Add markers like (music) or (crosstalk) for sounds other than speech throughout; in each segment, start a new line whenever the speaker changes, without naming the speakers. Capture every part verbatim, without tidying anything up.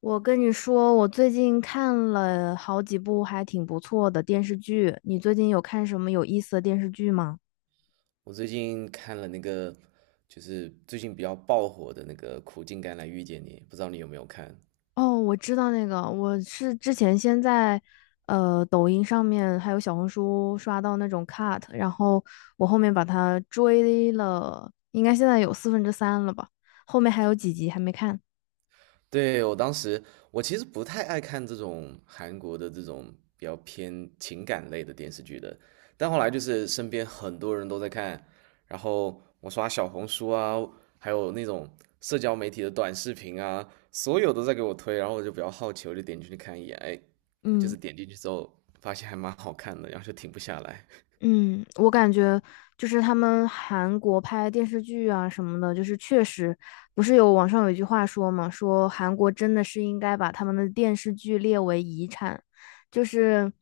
我跟你说，我最近看了好几部还挺不错的电视剧。你最近有看什么有意思的电视剧吗？
我最近看了那个，就是最近比较爆火的那个《苦尽甘来遇见你》，不知道你有没有看？
哦，我知道那个，我是之前先在呃抖音上面还有小红书刷到那种 cut，然后我后面把它追了，应该现在有四分之三了吧，后面还有几集还没看。
对，我当时，我其实不太爱看这种韩国的这种比较偏情感类的电视剧的，但后来就是身边很多人都在看，然后我刷小红书啊，还有那种社交媒体的短视频啊，所有都在给我推，然后我就比较好奇，我就点进去看一眼，哎，就
嗯。
是点进去之后发现还蛮好看的，然后就停不下来。
嗯，我感觉就是他们韩国拍电视剧啊什么的，就是确实不是有网上有一句话说嘛，说韩国真的是应该把他们的电视剧列为遗产，就是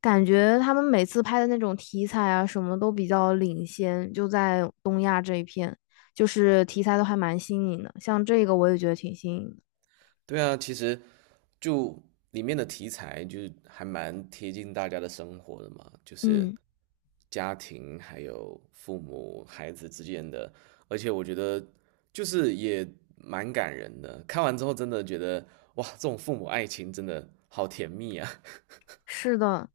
感觉他们每次拍的那种题材啊什么都比较领先，就在东亚这一片，就是题材都还蛮新颖的，像这个我也觉得挺新颖的。
对啊，其实就里面的题材就是还蛮贴近大家的生活的嘛，就是
嗯。
家庭还有父母孩子之间的，而且我觉得就是也蛮感人的。看完之后真的觉得哇，这种父母爱情真的好甜蜜啊！(laughs)
是的，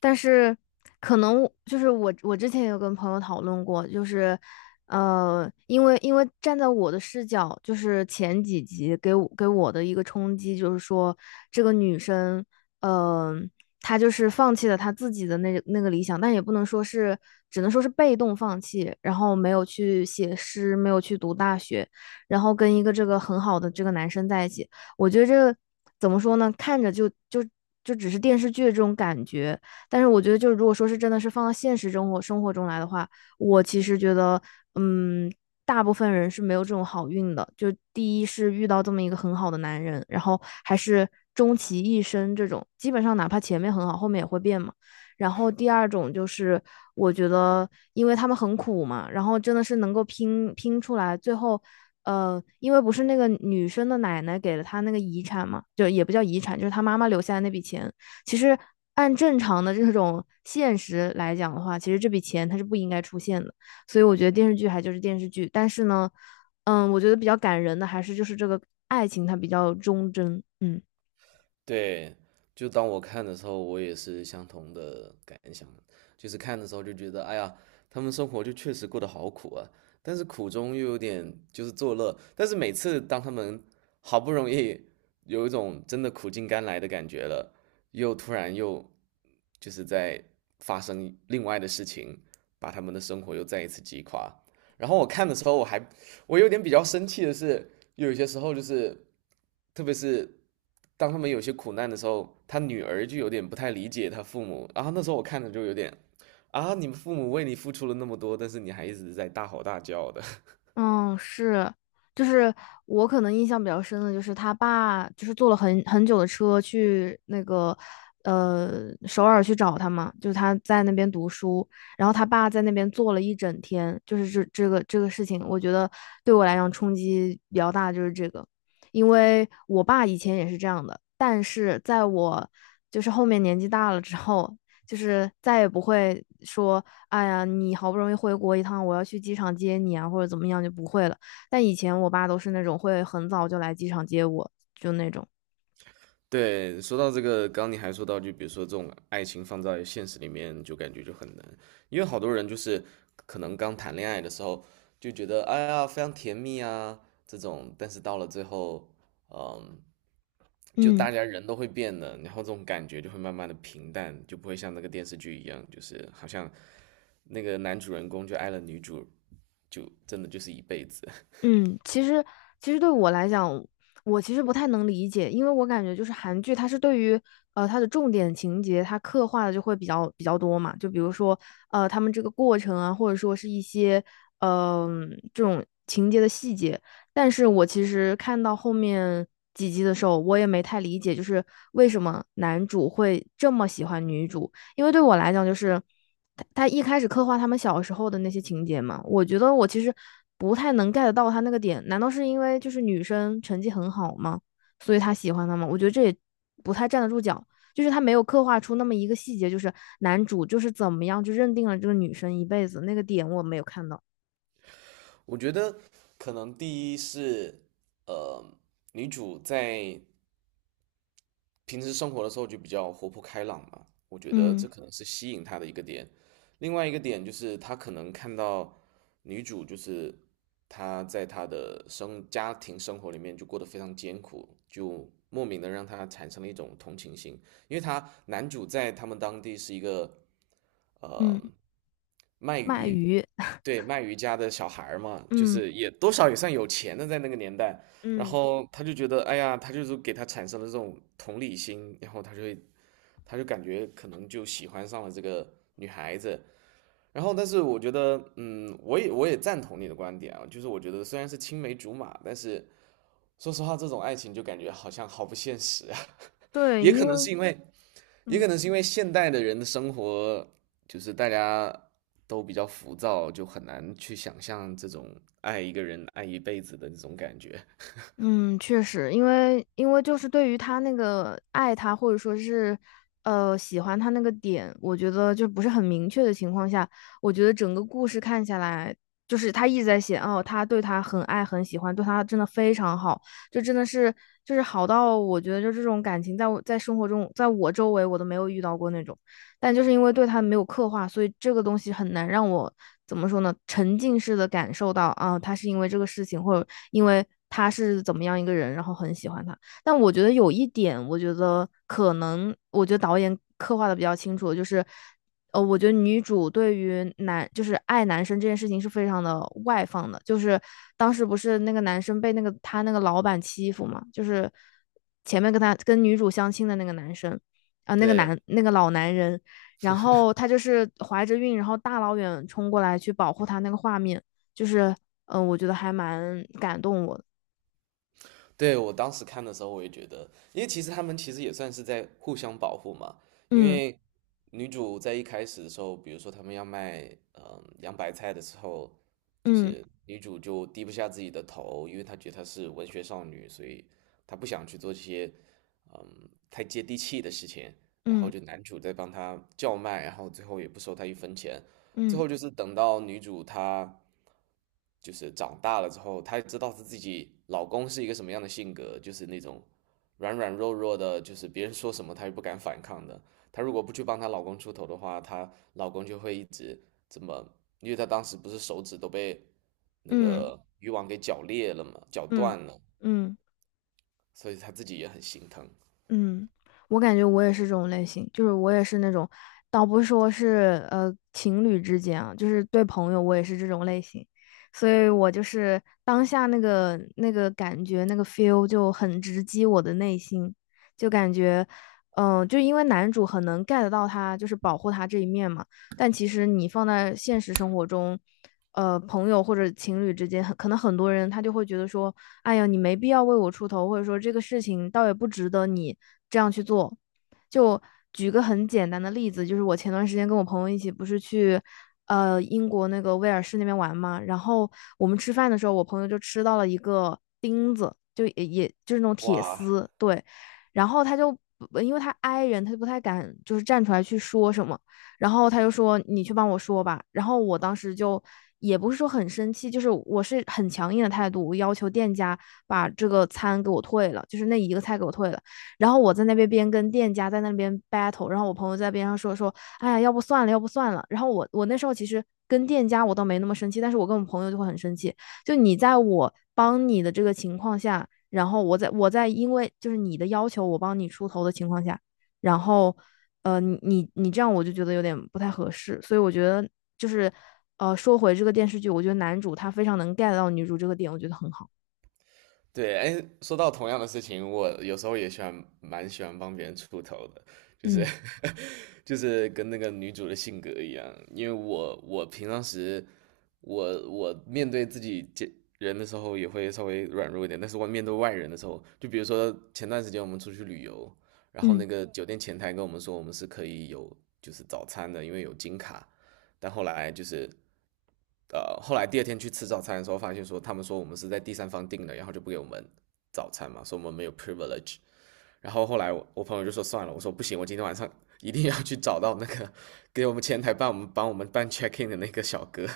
但是可能就是我，我之前有跟朋友讨论过，就是，呃，因为因为站在我的视角，就是前几集给我给我的一个冲击，就是说这个女生，呃，她就是放弃了她自己的那那个理想，但也不能说是，只能说是被动放弃，然后没有去写诗，没有去读大学，然后跟一个这个很好的这个男生在一起。我觉得这个怎么说呢？看着就就就只是电视剧的这种感觉，但是我觉得就是如果说是真的是放到现实生活生活中来的话，我其实觉得，嗯，大部分人是没有这种好运的。就第一是遇到这么一个很好的男人，然后还是终其一生这种，基本上哪怕前面很好，后面也会变嘛。然后第二种就是我觉得，因为他们很苦嘛，然后真的是能够拼拼出来，最后。呃，因为不是那个女生的奶奶给了他那个遗产嘛，就也不叫遗产，就是他妈妈留下的那笔钱。其实按正常的这种现实来讲的话，其实这笔钱它是不应该出现的。所以我觉得电视剧还就是电视剧，但是呢，嗯，我觉得比较感人的还是就是这个爱情它比较忠贞，嗯。
对，就当我看的时候，我也是相同的感想，就是看的时候就觉得，哎呀，他们生活就确实过得好苦啊，但是苦中又有点就是作乐，但是每次当他们好不容易有一种真的苦尽甘来的感觉了，又突然又就是在发生另外的事情，把他们的生活又再一次击垮。然后我看的时候，我还我有点比较生气的是，有一些时候就是，特别是当他们有些苦难的时候，他女儿就有点不太理解他父母。然后那时候我看着就有点，啊，你们父母为你付出了那么多，但是你还一直在大吼大叫的。
嗯，是，就是我可能印象比较深的就是他爸就是坐了很很久的车去那个呃首尔去找他嘛，就是他在那边读书，然后他爸在那边坐了一整天，就是这这个这个事情，我觉得对我来讲冲击比较大，就是这个，因为我爸以前也是这样的，但是在我就是后面年纪大了之后，就是再也不会说。哎呀，你好不容易回国一趟，我要去机场接你啊，或者怎么样就不会了。但以前我爸都是那种会很早就来机场接我，就那种。
(laughs) 对，说到这个，刚刚你还说到，就比如说这种爱情放在现实里面，就感觉就很难，因为好多人就是可能刚谈恋爱的时候就觉得，哎呀，非常甜蜜啊这种，但是到了最后，嗯，就
嗯。
大家人都会变的，然后这种感觉就会慢慢的平淡，就不会像那个电视剧一样，就是好像那个男主人公就爱了女主，就真的就是一辈子。
嗯，其实其实对我来讲，我其实不太能理解，因为我感觉就是韩剧，它是对于呃它的重点情节，它刻画的就会比较比较多嘛，就比如说呃他们这个过程啊，或者说是一些嗯、这种情节的细节。但是我其实看到后面几集的时候，我也没太理解，就是为什么男主会这么喜欢女主。因为对我来讲，就是他他一开始刻画他们小时候的那些情节嘛，我觉得我其实不太能 get 到他那个点。难道是因为就是女生成绩很好吗？所以他喜欢她吗？我觉得这也不太站得住脚。就是他没有刻画出那么一个细节，就是男主就是怎么样就认定了这个女生一辈子那个点，我没有看到。
(laughs) 我觉得可能第一是，呃，女主在平时生活的时候就比较活泼开朗嘛，我觉得
嗯
这可能是吸引他的一个点。另外一个点就是他可能看到女主就是她在她的生家庭生活里面就过得非常艰苦，就莫名的让他产生了一种同情心，因为他男主在他们当地是一个
嗯，
呃卖
卖
鱼，
鱼，
对卖鱼家的小孩儿嘛，就
嗯
是也多少也算有钱的在那个年代。然
嗯，
后他就觉得，哎呀，他就是给他产生了这种同理心，然后他就会他就感觉可能就喜欢上了这个女孩子。然后，但是我觉得，嗯，我也我也赞同你的观点啊，就是我觉得虽然是青梅竹马，但是说实话，这种爱情就感觉好像好不现实啊。(laughs)
对，
也可
因
能是
为
因为，也可
嗯。
能是因为现代的人的生活，就是大家都比较浮躁，就很难去想象这种爱一个人爱一辈子的这种感觉。
嗯，确实，因为因为就是对于他那个爱他或者说是，呃，喜欢他那个点，我觉得就不是很明确的情况下，我觉得整个故事看下来，就是他一直在写哦，他对他很爱很喜欢，对他真的非常好，就真的是就是好到我觉得就这种感情在我在生活中在我周围我都没有遇到过那种。但就是因为对他没有刻画，所以这个东西很难让我怎么说呢，沉浸式的感受到啊，他是因为这个事情，或者因为他是怎么样一个人，然后很喜欢他。但我觉得有一点，我觉得可能，我觉得导演刻画的比较清楚，就是。呃，我觉得女主对于男就是爱男生这件事情是非常的外放的，就是当时不是那个男生被那个他那个老板欺负嘛，就是前面跟他跟女主相亲的那个男生啊、呃那个
对，
男那个老男人，然后他就是怀着孕，然后大老远冲过来去保护他那个画面，就是嗯、呃我觉得还蛮感动我的。
对，我当时看的时候，我也觉得，因为其实他们其实也算是在互相保护嘛。因为女主在一开始的时候，比如说他们要卖嗯洋白菜的时候，就
嗯
是女主就低不下自己的头，因为她觉得她是文学少女，所以她不想去做这些嗯太接地气的事情。然后
嗯
就男主在帮她叫卖，然后最后也不收她一分钱。最
嗯
后就是等到女主她就是长大了之后，她知道她自己老公是一个什么样的性格，就是那种软软弱弱的，就是别人说什么她也不敢反抗的。她如果不去帮她老公出头的话，她老公就会一直这么，因为她当时不是手指都被那
嗯
个渔网给绞裂了嘛，绞
嗯嗯
断了，
嗯。嗯嗯嗯
所以她自己也很心疼。
嗯，我感觉我也是这种类型，就是我也是那种，倒不是说是呃情侣之间啊，就是对朋友我也是这种类型，所以我就是当下那个那个感觉那个 feel 就很直击我的内心，就感觉，嗯、就因为男主很能 get 到他就是保护他这一面嘛。但其实你放在现实生活中，呃，朋友或者情侣之间，很可能很多人他就会觉得说，哎呀，你没必要为我出头，或者说这个事情倒也不值得你这样去做。就举个很简单的例子，就是我前段时间跟我朋友一起不是去。呃，英国那个威尔士那边玩嘛，然后我们吃饭的时候，我朋友就吃到了一个钉子，就也也就是那种铁
哇，
丝，对，然后他就因为他 i 人，他就不太敢就是站出来去说什么，然后他就说你去帮我说吧。然后我当时就也不是说很生气，就是我是很强硬的态度，我要求店家把这个餐给我退了，就是那一个菜给我退了。然后我在那边边跟店家在那边 battle，然后我朋友在边上说说，哎呀，要不算了，要不算了。然后我我那时候其实跟店家我倒没那么生气，但是我跟我朋友就会很生气。就你在我帮你的这个情况下，然后我在我在因为就是你的要求我帮你出头的情况下，然后呃，你你你这样我就觉得有点不太合适，所以我觉得就是呃，说回这个电视剧，我觉得男主他非常能 get 到女主这个点，我觉得很好。
对，哎，说到同样的事情，我有时候也喜欢，蛮喜欢帮别人出头的，就是
嗯
(laughs) 就是跟那个女主的性格一样，因为我我平常时我我面对自己见人的时候也会稍微软弱一点，但是我面对外人的时候，就比如说前段时间我们出去旅游，然后
嗯
那个酒店前台跟我们说我们是可以有就是早餐的，因为有金卡，但后来就是，呃，后来第二天去吃早餐的时候，发现说他们说我们是在第三方订的，然后就不给我们早餐嘛，说我们没有 privilege。然后后来我我朋友就说算了，我说不行，我今天晚上一定要去找到那个 (laughs) 给我们前台办我们帮我们办 check in 的那个小哥，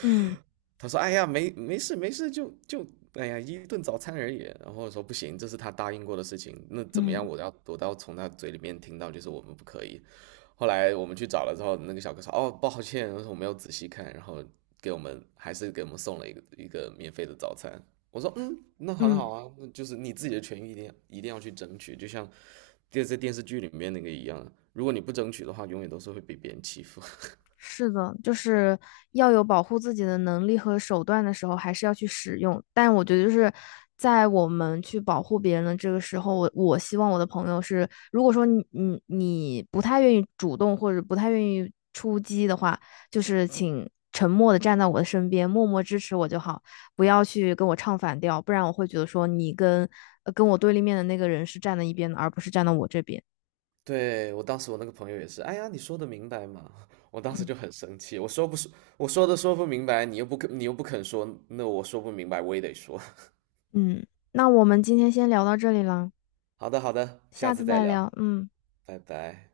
嗯
他说：“哎呀，没没事没事，就就哎呀一顿早餐而已。”然后我说：“不行，这是他答应过的事情，那怎么样？
嗯
我要我都要从他嘴里面听到，就是我们不可以。”后来我们去找了之后，那个小哥说：“哦，抱歉，我说我没有仔细看。”然后给我们还是给我们送了一个一个免费的早餐。我说：“嗯，那很
嗯。
好啊，那就是你自己的权益一定要一定要去争取，就像电在电视剧里面那个一样，如果你不争取的话，永远都是会被别人欺负。”
是的，就是要有保护自己的能力和手段的时候，还是要去使用。但我觉得就是在我们去保护别人的这个时候，我我希望我的朋友是，如果说你你你不太愿意主动或者不太愿意出击的话，就是请沉默的站在我的身边，默默支持我就好，不要去跟我唱反调，不然我会觉得说你跟呃跟我对立面的那个人是站在一边的，而不是站到我这边。
对，我当时我那个朋友也是，哎呀，你说的明白嘛？(laughs) 我当时
嗯
就很生气，我说不说，我说的说不明白，你又不肯，你又不肯说，那我说不明白，我也得说。
嗯，那我们今天先聊到这里了。
(laughs) 好的，好的，下
下次
次再
再
聊，
聊，嗯。
拜拜。